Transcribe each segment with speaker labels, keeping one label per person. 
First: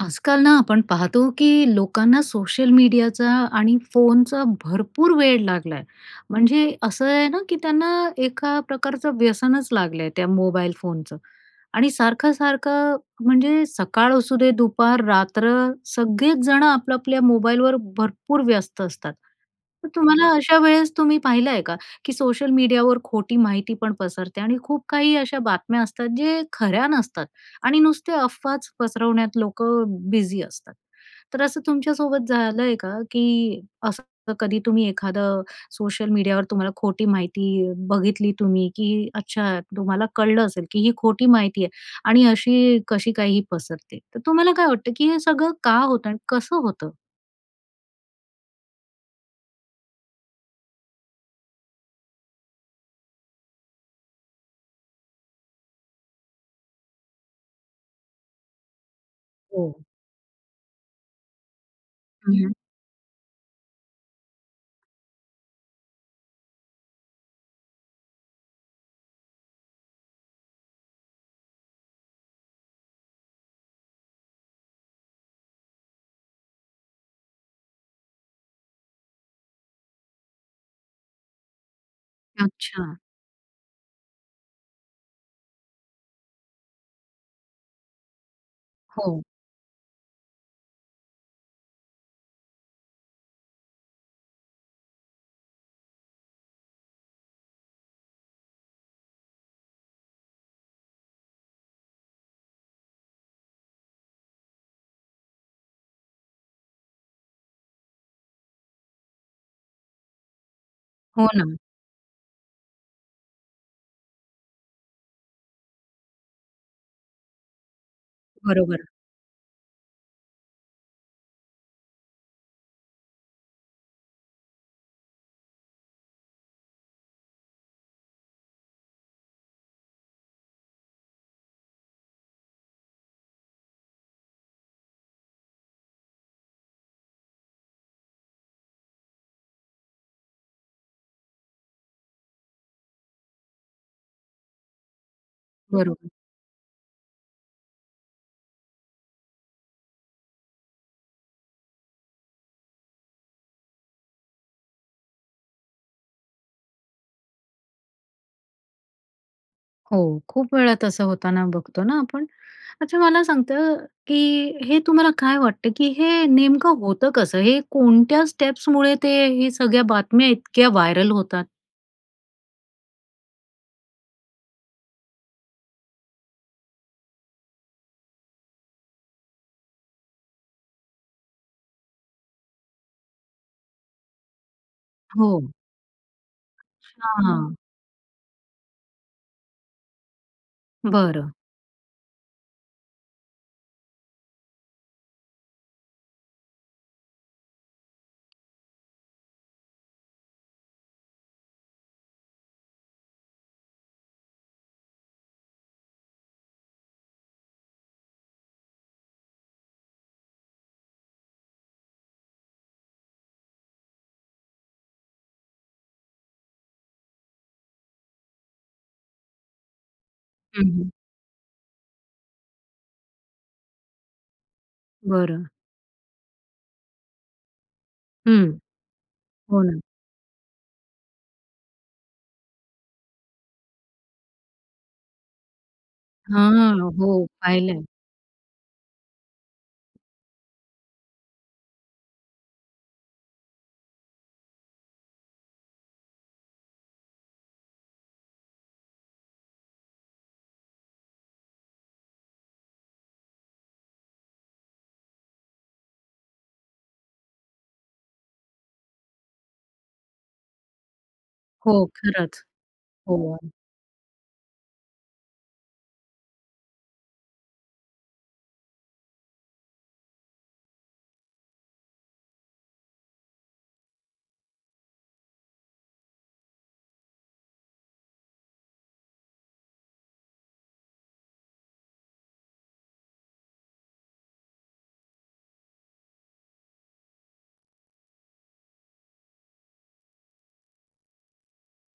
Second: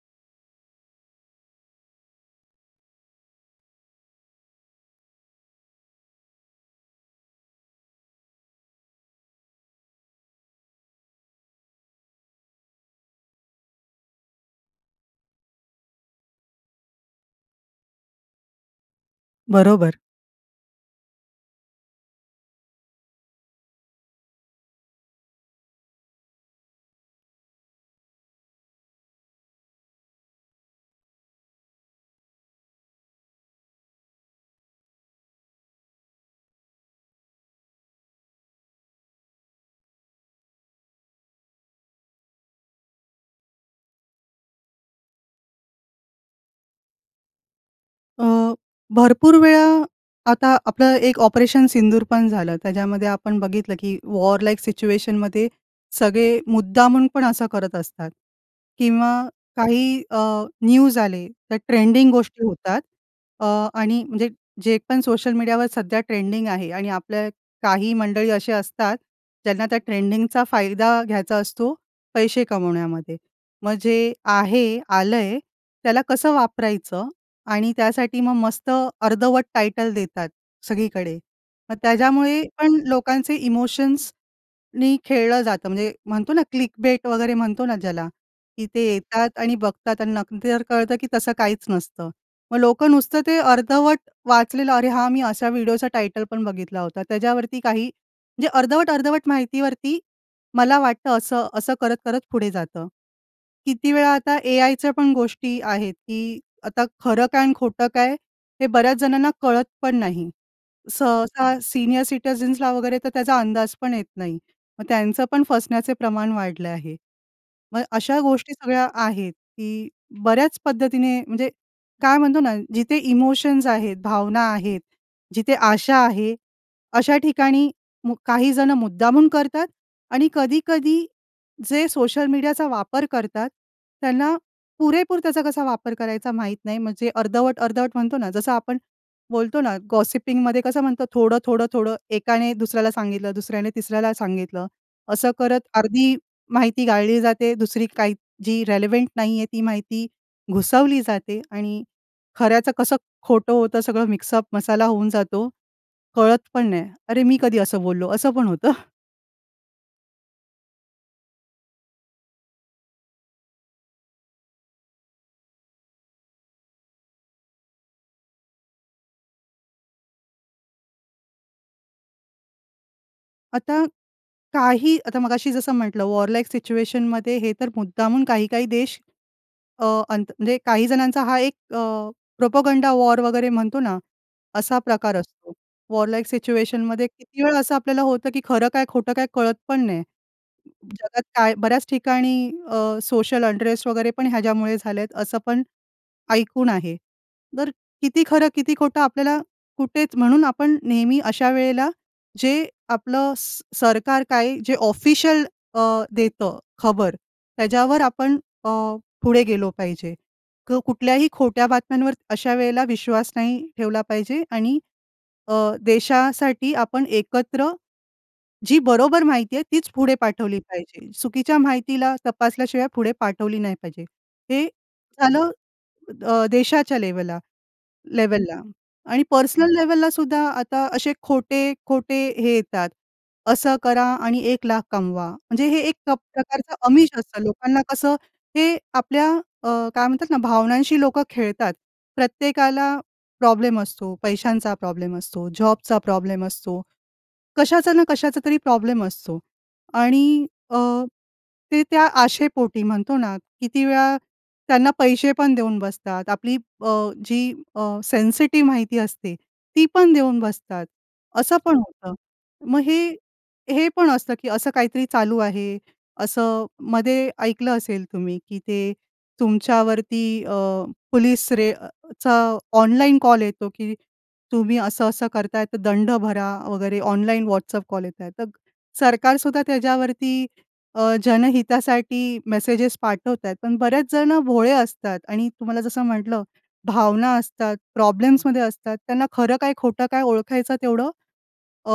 Speaker 1: आजकाल ना आपण पाहतो की लोकांना सोशल मीडियाचा आणि फोनचा भरपूर वेड लागलं आहे, म्हणजे असं आहे ना की त्यांना एका प्रकारचं व्यसनच लागलं आहे, त्या मोबाईल फोनचं. आणि सारखं-सारखं, म्हणजे सकाळ असूदे, दुपार, रात्र, सगळेच जणं आपल्या आपल्या मोबाईलवर भरपूर व्यस्त असतात. तर
Speaker 2: बरोबर.
Speaker 1: तुम्हाला अशा वेळेस तुम्ही पाहिलं आहे का, की सोशल मीडियावर खोटी माहिती पण पसरते आणि खूप काही अशा बातम्या असतात जे खऱ्या नसतात आणि नुसत्या अफवाच पसरवण्यात लोकं बिझी असतात. तर असं तुमच्यासोबत झालं आहे का, की असं कधी तुम्ही एखादं सोशल मीडियावर तुम्हाला खोटी माहिती बघितली तुम्ही, की अच्छा तुम्हाला कळलं असेल की ही खोटी माहिती आहे आणि अशी कशी काय ही पसरते? तर तुम्हाला काय वाटतं की हे सगळं का होतं आणि कसं होतं?
Speaker 2: अ, भरपूर वेळा आता आपलं एक ऑपरेशन सिंदूर पण झालं, त्याच्यामध्ये आपण बघितलं की वॉर लाईक सिच्युएशन मध्ये सगळे मुद्दामून पण असं करत असतात किंवा
Speaker 1: हो.
Speaker 2: काही अ, न्यूज आले, त्या ट्रेंडिंग
Speaker 1: हं,
Speaker 2: गोष्टी
Speaker 1: हं.
Speaker 2: होतात. अ, आणि म्हणजे जे पण सोशल मीडियावर सध्या ट्रेंडिंग आहे आणि आपल्या काही मंडळी असे असतात ज्यांना त्या ट्रेंडिंगचा फायदा घ्यायचा असतो पैसे कमवण्यामध्ये. मग जे आहे, आलंय, त्याला कसं वापरायचं आणि त्यासाठी मग मस्त अर्धवट टायटल देतात सगळीकडे, मग त्याच्यामुळे पण
Speaker 1: अच्छा.
Speaker 2: लोकांचे इमोशन्सनी खेळलं जातं, म्हणजे म्हणतो ना, क्लिकबेट वगैरे म्हणतो ना ज्याला, की ते
Speaker 1: हो.
Speaker 2: येतात आणि बघतात आणि न नंतर जर कळतं की तसं काहीच नसतं. मग लोकं नुसतं ते अर्धवट वाचलेलं, "अरे हा, मी अशा व्हिडीओचा टायटल पण बघितला होता." त्याच्यावरती काही म्हणजे अर्धवट-अर्धवट माहितीवरती, "मला वाटतं असं," असं करत-करत पुढे जातं. किती वेळा आता एआयच्या पण गोष्टी आहेत की आता खरं काय आणि खोटं काय हे बऱ्याच जणांना कळत पण नाही.
Speaker 1: हो
Speaker 2: सहसा
Speaker 1: ना.
Speaker 2: सीनियर सिटिझन्सला वगैरे तर त्याचा अंदाज पण येत नाही. मग त्यांचं पण फसण्याचे प्रमाण वाढलं आहे. मग अशा गोष्टी
Speaker 1: बरोबर.
Speaker 2: सगळ्या आहेत की बऱ्याच पद्धतीने, म्हणजे काय म्हणतो ना, जिथे इमोशन्स आहेत, भावना आहेत, जिथे आशा आहे, अशा ठिकाणी मु काही जणं मुद्दामून करतात आणि कधी-कधी जे सोशल मीडियाचा वापर करतात, त्यांना पुरेपूर त्याचा कसा वापर करायचा माहीत नाही, म्हणजे अर्धवट-अर्धवट म्हणतो ना, जसं आपण बोलतो ना गॉसिपिंग मध्ये कसं म्हणतो थोडं-थोडं-थोडं एकाने दुसऱ्याला सांगितलं, दुसऱ्याने तिसऱ्याला सांगितलं, असं करत
Speaker 1: बरोबर.
Speaker 2: अर्धी माहिती गाळली जाते, दुसरी काही, जी रिलेवंट नाही आहे ती माहिती घुसवली जाते आणि खऱ्याचं कसं खोटं होतं सगळं मिक्सअप मसाला होऊन जातो कळत पण नाही. "अरे मी कधी असं बोललो?" असं पण होतं.
Speaker 1: हो, खूप वेळा तसं होतांना बघतो ना आपण. अच्छा, मला सांगता की हे तुम्हाला काय वाटतं, की हे नेमकं होतं कसं? हे कोणत्या स्टेप्समुळे ते हे सगळ्या बातम्या इतक्या व्हायरल होतात?
Speaker 2: आता काही, आता मगाशी जसं म्हटलं, वॉर लाइक सिच्युएशनमध्ये हे तर मुद्दामून काही काही देश अ, अंत म्हणजे काही जणांचा हा एक अ, प्रोपगंडा वॉर वगैरे म्हणतो ना, असा प्रकार
Speaker 1: हो.
Speaker 2: असतो. वॉर लाइक सिच्युएशनमध्ये किती वेळ
Speaker 1: अच्छा.
Speaker 2: असं आपल्याला होतं, की खरं काय? खोटं काय? कळत पण नाही.
Speaker 1: बरं.
Speaker 2: जगात बऱ्याच ठिकाणी अ, सोशल अनरेस्ट वगैरे पण ह्याच्यामुळे झाले आहेत, असं पण ऐकून आहे. तर किती खरं किती खोटं आपल्याला कुठेच, म्हणून आपण नेहमी अशा वेळेला जे आपलं सरकार काय, जे ऑफिशियल अ, देतं खबर, त्याच्यावर आपण अ, पुढे गेलो पाहिजे. तर कुठल्याही खोट्या बातम्यांवर अशा वेळेला विश्वास नाही ठेवला पाहिजे. आणि अ, देशासाठी आपण एकत्र जी बरोबर माहिती आहे तीच पुढे पाठवली
Speaker 1: हं, हं.
Speaker 2: पाहिजे. चुकीच्या माहितीला तपासल्याशिवाय पुढे पाठवली नाही पाहिजे. हे
Speaker 1: बरं.
Speaker 2: झालं अ, देशाच्या लेवला
Speaker 1: हं.
Speaker 2: लेव्हलला. आणि
Speaker 1: हो
Speaker 2: पर्सनल
Speaker 1: ना.
Speaker 2: लेवललासुद्धा आता असे खोटे-खोटे हे येतात, “असं करा आणि एक लाख कमवा.” म्हणजे हे एक प्रकारचं
Speaker 1: हां.
Speaker 2: आमिष
Speaker 1: हो
Speaker 2: असतं
Speaker 1: पाहिल आहे.
Speaker 2: लोकांना कसं ते, आपल्या अ, काय म्हणतात ना, भावनांशी लोकं खेळतात. प्रत्येकाला प्रॉब्लेम असतो, पैशांचा प्रॉब्लेम असतो, जॉबचा प्रॉब्लेम असतो, कशाचा ना कशाचा तरी प्रॉब्लेम असतो. आणि अ, ते त्या आशेपोटी म्हणतो ना, किती वेळा त्यांना पैसे पण देऊन बसतात. आपली अ, जी अ, सेन्सिटिव्ह माहिती असते ती पण देऊन बसतात, असं पण
Speaker 1: हो,
Speaker 2: होतं.
Speaker 1: खरंच
Speaker 2: मग हे,
Speaker 1: हो.
Speaker 2: हे पण असतं, की असं काहीतरी चालू आहे, असं मध्ये ऐकलं असेल तुम्ही, की ते तुमच्यावरती अ, पोलिस रेडचा ऑनलाइन कॉल येतो, की “तुम्ही असं-असं करताय, तर दंड भरा वगैरे.” ऑनलाइन व्हॉट्सअप कॉल येत आहे. तर सरकारसुद्धा त्याच्यावरती अ, जनहितासाठी मेसेजेस पाठवत आहेत. पण बरेच जण भोळे असतात. आणि तुम्हाला जसं म्हटलं, भावना असतात, प्रॉब्लेम्समध्ये असतात. त्यांना खरं काय, खोटं काय? ओळखायचं तेवढं अ,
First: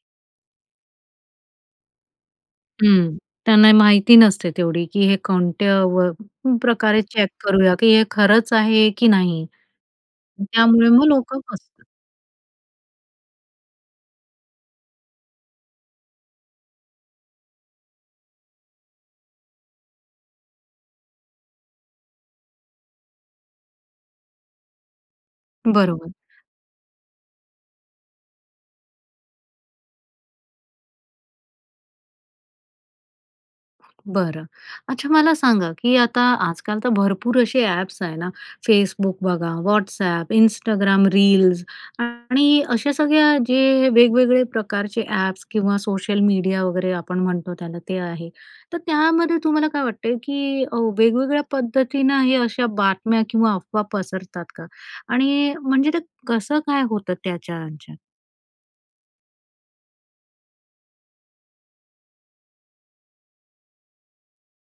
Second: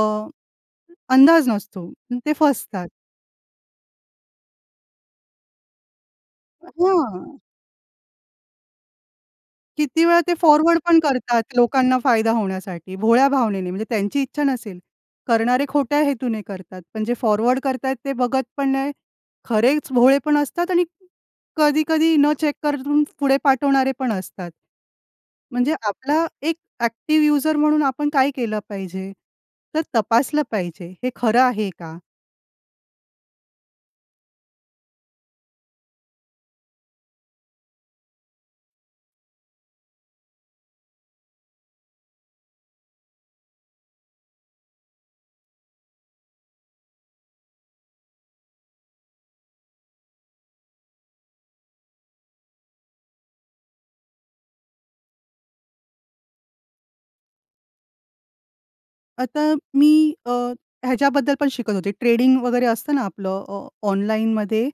Speaker 2: अंदाज नसतो. ते फसतात.
Speaker 1: हं. त्यांना माहिती नसते तेवढी, की हे कोणत्या व प्रकारे चेक
Speaker 2: हं.
Speaker 1: करूया, की हे खरंच आहे की नाही.
Speaker 2: किती वेळा ते फॉरवर्ड
Speaker 1: त्यामुळे
Speaker 2: पण
Speaker 1: मग लोकं
Speaker 2: करतात,
Speaker 1: फसतात.
Speaker 2: लोकांना फायदा होण्यासाठी भोळ्या भावनेने. म्हणजे त्यांची इच्छा नसेल, करणारे खोट्या हेतूने करतात, पण जे फॉरवर्ड करत आहेत ते बघत पण नाही. खरेच भोळे पण असतात आणि कधी-कधी न चेक करून पुढे पाठवणारे पण असतात. म्हणजे
Speaker 1: बरोबर.
Speaker 2: आपला एक एक्टिव यूजर म्हणून आपण काय केलं पाहिजे? तर तपासलं पाहिजे हे खरं आहे का?
Speaker 1: बरं. अच्छा, मला सांगा, की आता आजकाल तर भरपूर असे ॲप्स आहे ना, Facebook बघा, WhatsApp, Instagram रील्स आणि अशा सगळ्या जे वेगवेगळे प्रकारचे ॲप्स किंवा सोशल मीडिया वगैरे आपण म्हणतो त्याला ते आहे. तर त्यामध्ये तुम्हाला काय वाटते? की अ, वेगवेगळ्या पद्धतीनं हे अशा बातम्या किंवा अफवा पसरतात का? आणि म्हणजे ते कसं काय होतं त्याच्या ह्यांच्यात?
Speaker 2: आता मी अ, ह्याच्याबद्दल पण शिकत होते. ट्रेडिंग वगैरे असतं ना, आपलं. अ, ऑनलाइनमध्ये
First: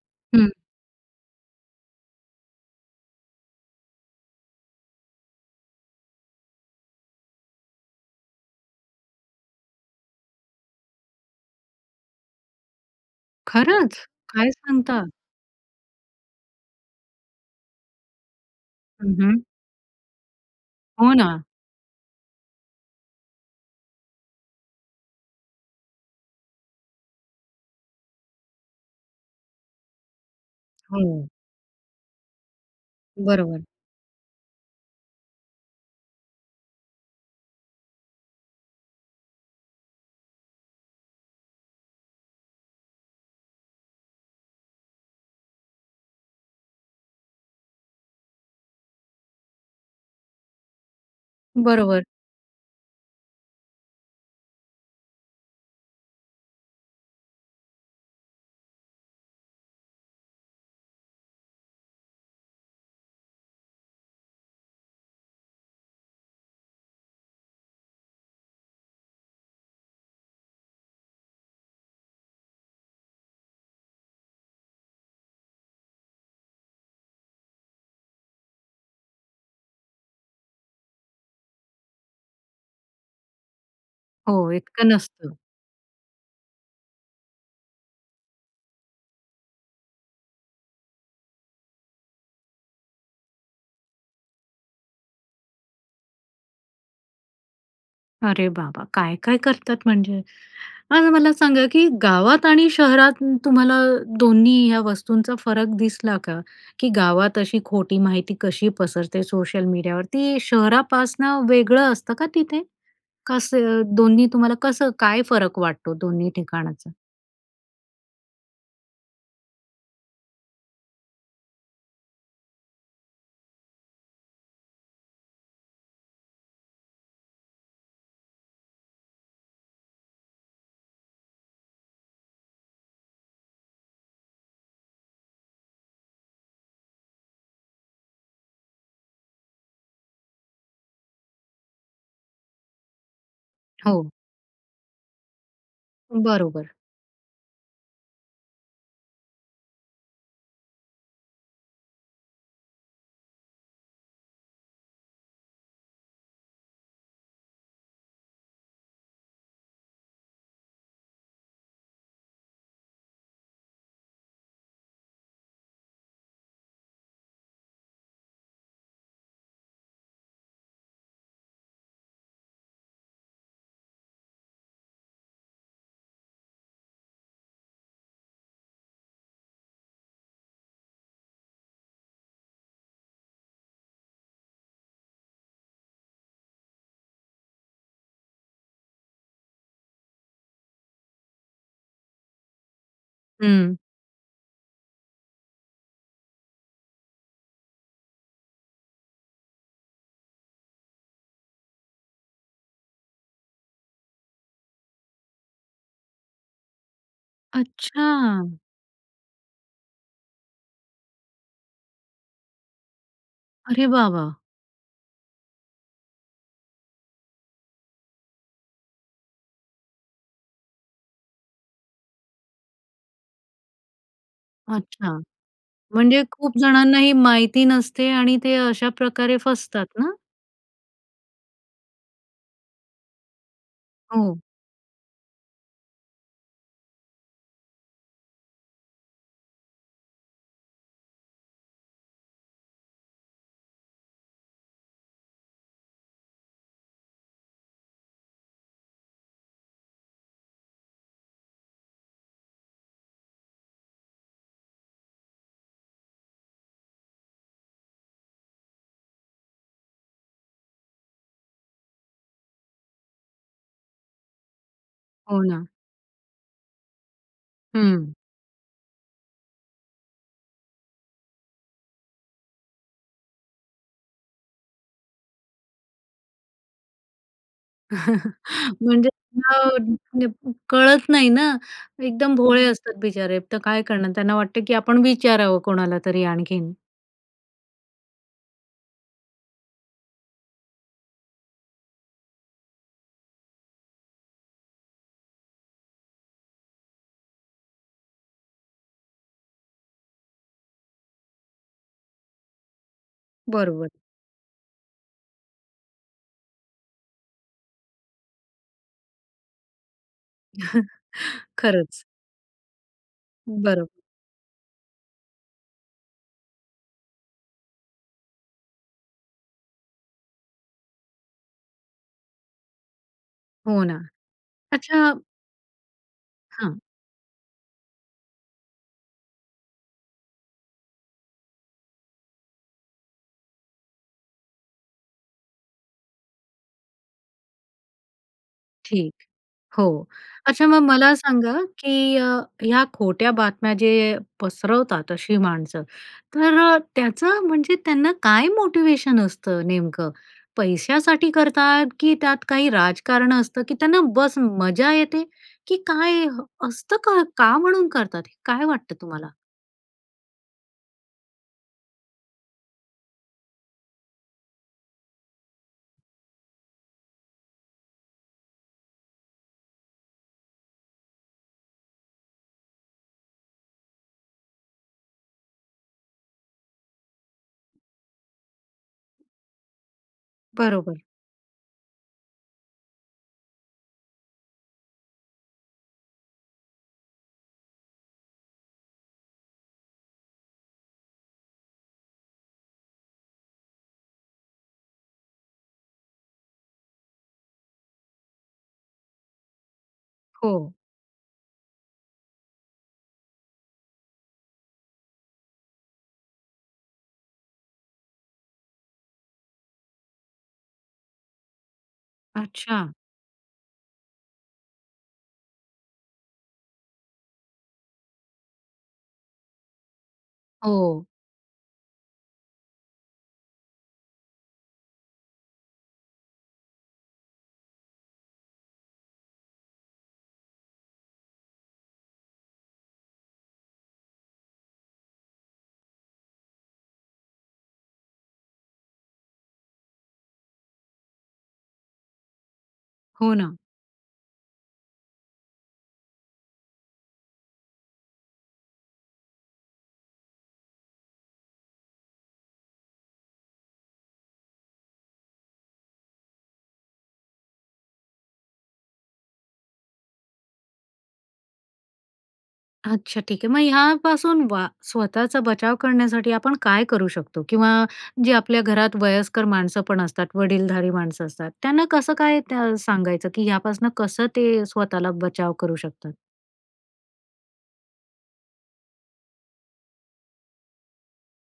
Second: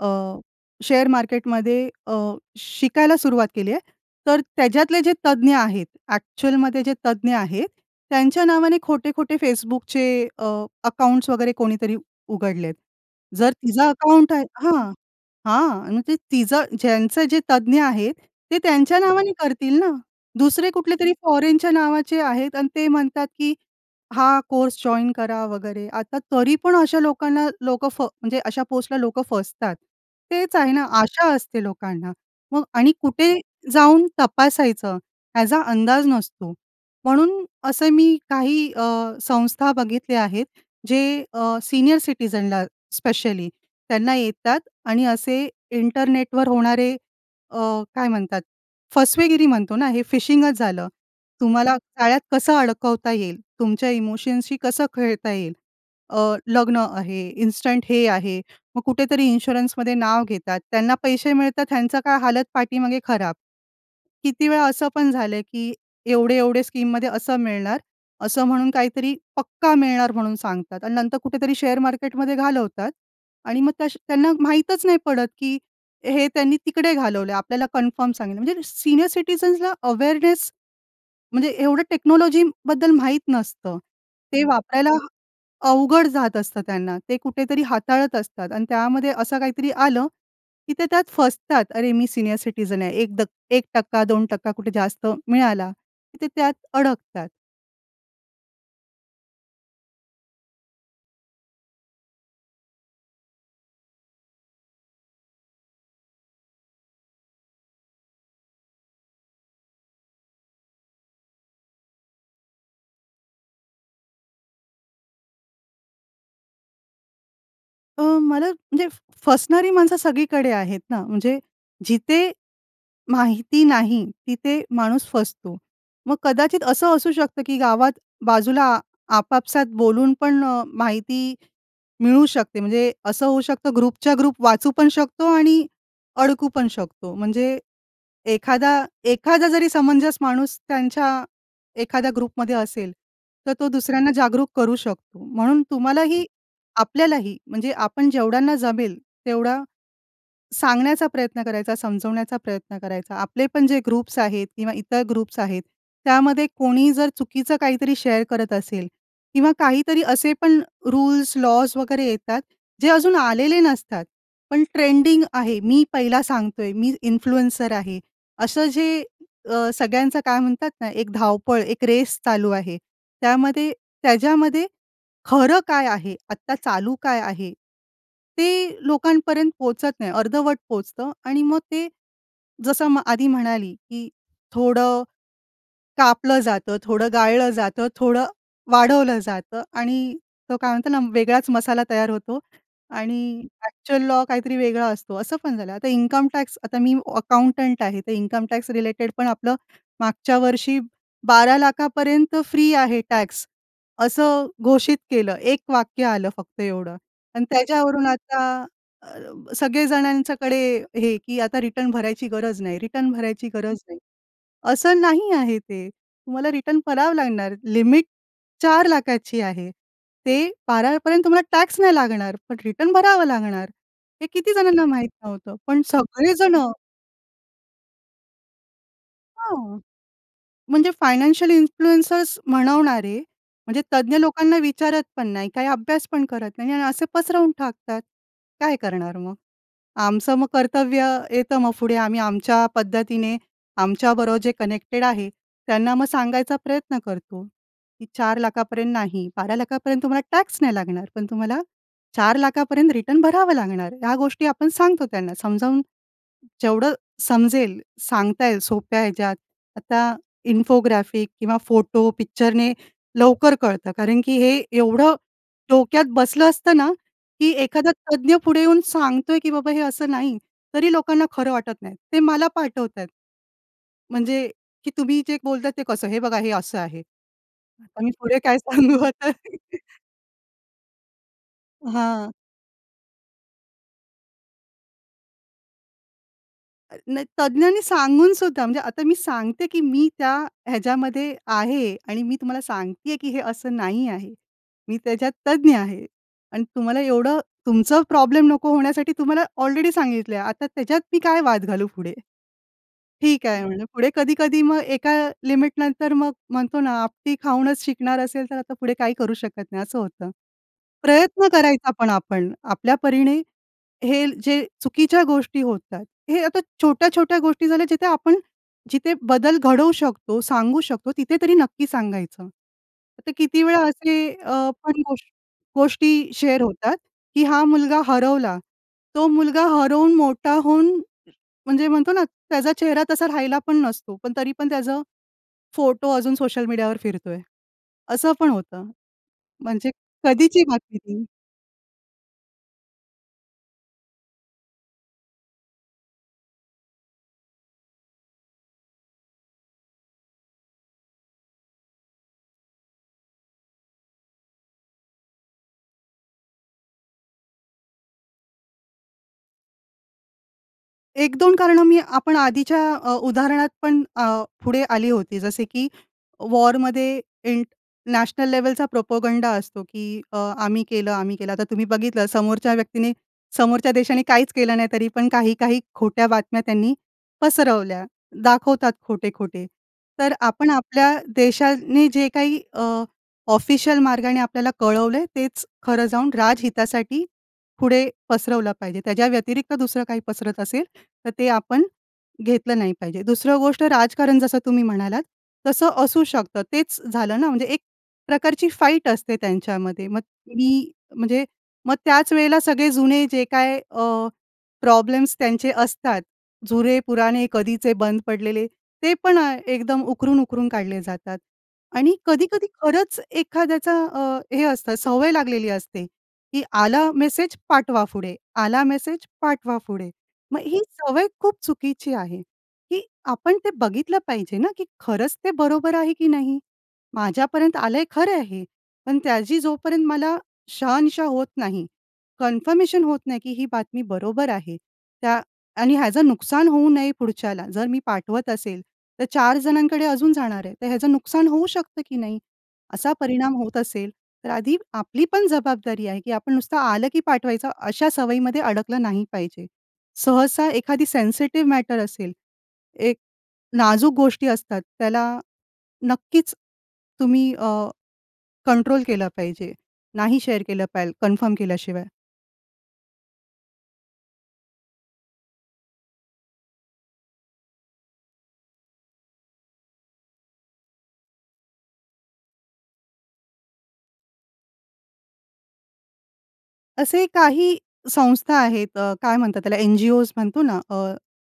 Speaker 2: अ,
Speaker 1: हं.
Speaker 2: शेअर मार्केटमध्ये अ, शिकायला सुरुवात केली आहे. तर त्याच्यातले जे तज्ञ आहेत. ॲक्चुअलमध्ये जे तज्ञ आहेत. त्यांच्या नावाने खोटे-खोटे Facebookचे अ, अकाउंट्स वगैरे कोणीतरी उघडले आहेत. जर तुझं
Speaker 1: खरंच!
Speaker 2: अकाउंट आहे
Speaker 1: काय
Speaker 2: हां,
Speaker 1: सांगता?
Speaker 2: हां. मग ते तिचं ज्यांचं जे तज्ञ आहेत ते त्यांच्या
Speaker 1: हं,
Speaker 2: नावाने
Speaker 1: हं.
Speaker 2: करतील ना, दुसरे
Speaker 1: हो,
Speaker 2: कुठलेतरी
Speaker 1: ना.
Speaker 2: फॉरेनच्या नावाचे आहेत आणि ते म्हणतात, की हा, कोर्स जॉइन करा वगैरे. आता तरी पण अशा लोकांना, लोकं फ म्हणजे अशा पोस्टला लोकं फसतात. तेच आहे ना,
Speaker 1: हं.
Speaker 2: आशा असते लोकांना, मग आणि कुठे
Speaker 1: बरोबर.
Speaker 2: जाऊन तपासायचं, याचा अंदाज नसतो. म्हणून असे मी काही अ, संस्था बघितल्या आहेत. जे अ, सीनियर सिटिझनला स्पेशली त्यांना येतात आणि असे इंटरनेटवर होणारे अ, काय म्हणतात? फसवेगिरी म्हणतो ना, हे फिशिंगच झालं. तुम्हाला
Speaker 1: बरोबर.
Speaker 2: जाळ्यात कसं अडकवता येईल? तुमच्या इमोशनशी कसं खेळता येईल? अ, लग्न आहे, इन्स्टंट हे आहे. मग कुठेतरी इन्शुरन्समध्ये नाव घेतात. त्यांना पैसे मिळतात. ह्यांचा काय हालत पाठीमागे खराब. किती वेळा असं पण झालं, की एवढे-एवढे स्कीममध्ये असं मिळणार. असं म्हणून काहीतरी, पक्का मिळणार म्हणून सांगतात आणि नंतर कुठेतरी शेअर मार्केटमध्ये घालवतात आणि मग तश्या त्यांना माहीतच नाही पडत, की हे त्यांनी तिकडे घालवलंय. आपल्याला कन्फर्म सांगितलं. म्हणजे सीनियर सिटिझन्सला अवेअरनेस म्हणजे एवढं टेक्नॉलॉजीबद्दल माहीत नसतं.
Speaker 1: हो,
Speaker 2: ते
Speaker 1: इतकं
Speaker 2: वापरायला
Speaker 1: नसतो.
Speaker 2: अवघड जात असतं त्यांना. ते कुठेतरी हाताळत असतात आणि त्यामध्ये असं काहीतरी आलं, की ते त्यात फसतात. अरे, मी सीनियर सिटिझन आहे. 1% 2% कुठे जास्त मिळाला ते त्यात अडकतात.
Speaker 1: अरे बाबा! काय-काय करतात म्हणजे. आता मला सांगा, की गावात आणि शहरात तुम्हाला दोन्ही ह्या वस्तूंचा फरक दिसला का? की गावात अशी खोटी माहिती कशी पसरते सोशल मीडियावरती? शहरापासनं वेगळं असतं का तिथे? कसं? दोन्ही तुम्हाला कसं काय फरक वाटतो, दोन्ही ठिकाणाचा?
Speaker 2: अ, मला, म्हणजे फसणारी माणसं सगळीकडे आहेत ना, म्हणजे जिथे माहिती नाही, तिथे माणूस फसतो. मग कदाचित असं असू शकतं, की गावात बाजूला आपापसात बोलून पण अ, माहिती मिळू शकते. म्हणजे असं होऊ शकतं ग्रुपच्या ग्रुप वाचू पण शकतो आणि अडकू पण शकतो. म्हणजे एखादा एखादा जरी समंजस माणूस त्यांच्या एखाद्या ग्रुपमध्ये असेल, तर तो
Speaker 1: हो.
Speaker 2: दुसऱ्यांना जागरूक करू शकतो. म्हणून तुम्हाला ही
Speaker 1: बरोबर.
Speaker 2: आपल्याला ही म्हणजे आपण जेवढ्यांना जमेल तेवढा, सांगण्याचा प्रयत्न करायचा, समजवण्याचा प्रयत्न करायचा. आपले पण जे ग्रुप्स आहेत किंवा इतर ग्रुप्स आहेत, त्यामध्ये कोणी जर चुकीचं काही तरी शेअर करत असेल किंवा काही तरी असे पण रूल्स, लॉज वगैरे येतात, जे अजून आलेले नसतात, पण ट्रेंडिंग आहे. मी पहिला सांगतो आहे, मी इन्फ्लुएन्सर आहे, असं जे अ, सगळ्यांचं काय म्हणतात ना, एक धाव-पळ, एक रेस चालू आहे. त्यामध्ये त्याज्यामध्ये खरं काय आहे, आत्ता चालू काय आहे, ते लोकांपर्यंत पोहचत नाही. अर्धवट पोहोचतं आणि मग ते, जसं मग आधी म्हणाली, की थोडं कापलं जातं, थोडं गाळलं जातं, थोडं वाढवलं जातं आणि तो काय म्हणतो ना, वेगळाच मसाला तयार होतो आणि
Speaker 1: हं.
Speaker 2: एक्चुअल लॉ काही तरी वेगळा असतो, असं पण झालं. आता इन्कम टॅक्स आता मी अकाउंटंट आहे, तर इन्कम टॅक्स रिलेटेड पण आपलं, मागच्या वर्षी 12,00,000पर्यंत फ्री आहे टॅक्स, असं घोषित केलं. एक वाक्य आलं फक्त एवढं आणि त्याच्यावरून आता
Speaker 1: अच्छा.
Speaker 2: अ, सगळे जणांच्याकडे, हे, की आता रिटर्न भरायची गरज नाही, रिटर्न भरायची गरज
Speaker 1: अरे
Speaker 2: नाही.
Speaker 1: वाह! वाह!
Speaker 2: असं नाही आहे ते, तुम्हाला रिटर्न भरावं लागणार, लिमिट 4,00,000ची आहे. ते 12पर्यंत तुम्हाला टॅक्स नाही लागणार, पण रिटर्न भरावं लागणार. हे किती जणांना माहीत
Speaker 1: अच्छा.
Speaker 2: नव्हतं, पण
Speaker 1: म्हणजे
Speaker 2: सगळे जण
Speaker 1: खूप जणांना ही माहिती नसते आणि ते अशा प्रकारे
Speaker 2: हो.
Speaker 1: फसतात ना?
Speaker 2: म्हणजे फायनान्शियल इन्फ्लुएंसर्स म्हणवणारे, म्हणजे तज्ञ
Speaker 1: हो.
Speaker 2: लोकांना विचारत पण नाही, काही अभ्यास पण करत नाही आणि असे पसरवून टाकतात. काय करणार मग? आमचं मग कर्तव्य येतं मग पुढे, आम्ही आमच्या पद्धतीने, आमच्याबरोबर जे कनेक्टेड आहे. त्यांना मग सांगायचा प्रयत्न करतो, की 4,00,000पर्यंत नाही, 12,00,000पर्यंत तुम्हाला टॅक्स नाही लागणार. पण तुम्हाला 4,00,000पर्यंत रिटर्न भरावं लागणार, ह्या गोष्टी आपण सांगतो त्यांना समजावून, जेवढं समजेल, सांगता येईल, सोप्या ह्याच्यात. आता इन्फोग्राफिक किंवा फोटो, पिक्चरने लवकर कळतं. कारण की हे एवढं
Speaker 1: हो ना.
Speaker 2: डोक्यात बसलं असतं ना, की एखादा
Speaker 1: हं.
Speaker 2: तज्ञ पुढे येऊन सांगतो आहे, की "बाबा हे असं नाही." तरी लोकांना खरं वाटत नाही, ते मला पाठवत आहेत. म्हणजे, की "तुम्ही जे बोलत आहे ते कसं? हे बघा हे असं आहे." आता मी पुढे काय सांगू
Speaker 1: म्हणजे
Speaker 2: आता.
Speaker 1: त्यांना म्हणजे कळत नाही ना,
Speaker 2: हां.
Speaker 1: एकदम भोळे असतात बिचारे. तर काय करणार त्यांना वाटतं, की आपण विचारावं कोणाला तरी आणखीन.
Speaker 2: अ, नाही, तज्ञांनी सांगून सुद्धा, म्हणजे आता मी सांगते, की मी त्या ह्याच्यामध्ये आहे आणि मी तुम्हाला सांगते आहे, की हे असं नाही आहे. मी त्याच्यात तज्ञ आहे आणि तुम्हाला एवढं तुमचं प्रॉब्लेम नको होण्यासाठी तुम्हाला ऑलरेडी सांगितलं आहे. आता त्याच्यात मी काय वाद घालू पुढे, "ठीक आहे", म्हटलं.
Speaker 1: बरोबर.
Speaker 2: पुढे कधी-कधी मग एका लिमिटनंतर मग म्हणतो ना आपटी खाऊनच शिकणार असेल, तर आता पुढे काही करू शकत नाही, असं होतं. प्रयत्न करायचा
Speaker 1: खरंच.
Speaker 2: पण आपण, आपल्या परीने
Speaker 1: बरं.
Speaker 2: हे जे चुकीच्या गोष्टी होत आहेत, हे आता छोट्या-छोट्या गोष्टी झाल्या, जिथे आपण जिथे बदल घडवू शकतो, सांगू शकतो, तिथे तरी नक्की सांगायचं. तर किती वेळा
Speaker 1: हो ना.
Speaker 2: असे अ, पण
Speaker 1: अच्छा
Speaker 2: गोष गोष्टी शेअर
Speaker 1: हां.
Speaker 2: होतात, की हा मुलगा हरवला, तो मुलगा हरवून मोठा होऊन, म्हणजे म्हणतो ना त्याचा चेहरा तसा राहिला पण नसतो, पण तरी पण त्याचं फोटो अजून सोशल मीडियावर फिरतो आहे, असं पण होतं.
Speaker 1: ठीक.
Speaker 2: म्हणजे
Speaker 1: हो.
Speaker 2: कधीची
Speaker 1: अच्छा मग
Speaker 2: बातमी
Speaker 1: मला
Speaker 2: ती
Speaker 1: सांगा, की अ, या खोट्या बातम्या जे पसरवतात, अशी माणसं. तर अ, त्याचं, म्हणजे त्यांना काय मोटिवेशन असतं नेमकं? पैशासाठी करतात, की त्यात काही राजकारण असतं, की त्यांना बस मजा येते, की काय असतं का? का म्हणून करतात हे? काय वाटतं तुम्हाला?
Speaker 2: 1-2 कारणं मी आपण आधीच्या अ, उदाहरणात पण अ, पुढे आली होती. जसे की वॉरमध्ये इंट नॅशनल लेव्हलचा प्रोपगंडा असतो की अ, आम्ही केलं, आम्ही केलं. आता तुम्ही बघितलं समोरच्या व्यक्तीने, समोरच्या देशाने काहीच केलं नाही, तरी पण काही-काही खोट्या बातम्या त्यांनी पसरवल्या, दाखवतात खोटे-खोटे. तर आपण
Speaker 1: बरोबर.
Speaker 2: आपल्या देशाने जे काही अ, ऑफिशियल मार्गाने आपल्याला कळवलंय, तेच खरं जाऊन राजहितासाठी पुढे पसरवलं पाहिजे. त्याच्या व्यतिरिक्त दुसरं काही पसरत असेल, तर ते आपण घेतलं नाही पाहिजे. दुसरं गोष्ट राजकारण जसं तुम्ही म्हणालात, तसं असू शकतं. तेच झालं ना म्हणजे एक प्रकारची फाईट असते त्यांच्यामध्ये, मग
Speaker 1: हो.
Speaker 2: मी म्हणजे मग त्याच वेळेला सगळे जुने जे काय अ, प्रॉब्लेम्स त्यांचे असतात, जुने-पुराणे, कधीचे बंद पडलेले, ते पण अ, एकदम उकरून-उकरून काढले जातात. आणि कधी-कधी
Speaker 1: अच्छा.
Speaker 2: खरंच एखाद्याचा अ, हे असतं, सवय लागलेली असते, की आला मेसेज, पाठवा पुढे. आला मेसेज, पाठवा पुढे. मग ही
Speaker 1: हो.
Speaker 2: सवय खूप चुकीची आहे, की आपण ते बघितलं पाहिजे ना, की खरंच ते बरोबर आहे की नाही? माझ्यापर्यंत आलंय खरं आहे हे, पण त्याची जोपर्यंत मला शहानिशा होत नाही, कन्फर्मेशन होत नाही, की ही बातमी बरोबर आहे, त्या आणि ह्याचं नुकसान होऊ नये पुढच्याला. जर मी पाठवत असेल, तर 4 जणांकडे अजून जाणार आहे. तर ह्याचं नुकसान होऊ शकतं की नाही? असा
Speaker 1: हो
Speaker 2: परिणाम
Speaker 1: ना.
Speaker 2: होत असेल तर आधी आपली पण जबाबदारी आहे की आपण नुसतं आलं की पाठवायचं अशा सवयीमध्ये अडकलं नाही पाहिजे. सहसा एखादी सेन्सिटिव्ह मॅटर असेल, एक नाजूक गोष्टी असतात, त्याला नक्कीच तुम्ही अ, कंट्रोल केलं पाहिजे. नाही शेअर केलं पाहिजेल, कन्फर्म केल्याशिवाय.
Speaker 1: अच्छा, ठीक आहे. मग ह्यापासून वा स्वतःचा बचाव करण्यासाठी आपण काय करू शकतो? किंवा जे आपल्या घरात वयस्कर माणसं पण असतात, वडीलधारी माणसं असतात, त्यांना कसं काय त्या सांगायचं की ह्यापासून कसं ते स्वतःला बचाव करू शकतात?
Speaker 2: असे काही संस्था आहेत अ, काय म्हणतात त्याला? NGOज म्हणतो ना, अ,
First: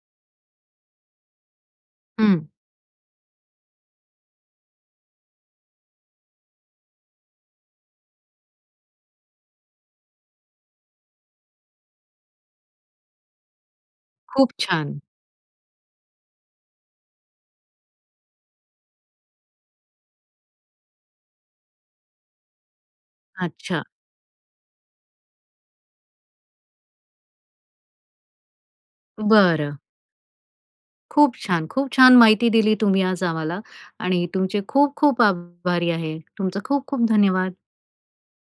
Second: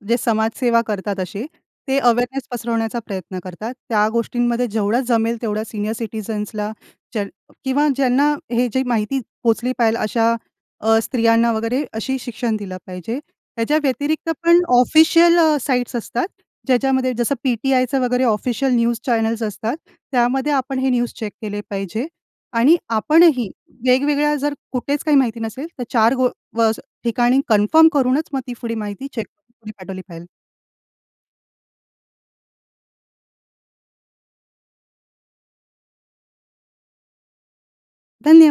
Speaker 2: जे समाजसेवा करतात असे, ते अवेरनेस
Speaker 1: हं.
Speaker 2: पसरवण्याचा प्रयत्न करतात. त्या गोष्टींमध्ये जेवढं जमेल तेवढ्या सीनियर सिटिझन्सला ज्या किंवा ज्यांना हे जे माहिती पोचली पाहिजेल अशा अ, स्त्रियांना वगैरे अशी शिक्षण दिलं पाहिजे. त्याच्या व्यतिरिक्त
Speaker 1: खूप
Speaker 2: पण
Speaker 1: छान.
Speaker 2: ऑफिशियल अ, साईट्स असतात ज्याच्यामध्ये जसं पी-टी-आयचं वगैरे ऑफिशियल न्यूज चॅनल्स असतात, त्यामध्ये आपण हे न्यूज चेक केले पाहिजे आणि आपणही
Speaker 1: अच्छा.
Speaker 2: वेगवेगळ्या जर कुठेच काही माहिती नसेल तर 4 गो व ठिकाणी कन्फर्म करूनच मग ती माहिती चेक करून पुढी
Speaker 1: बरं.
Speaker 2: पाठवली पाहिजेल.
Speaker 1: खूप छान! खूप छान माहिती दिली तुम्ही आज आम्हाला आणि तुमचे खूप-खूप आभारी आहे. तुमचं खूप-खूप धन्यवाद!
Speaker 2: धन्यवा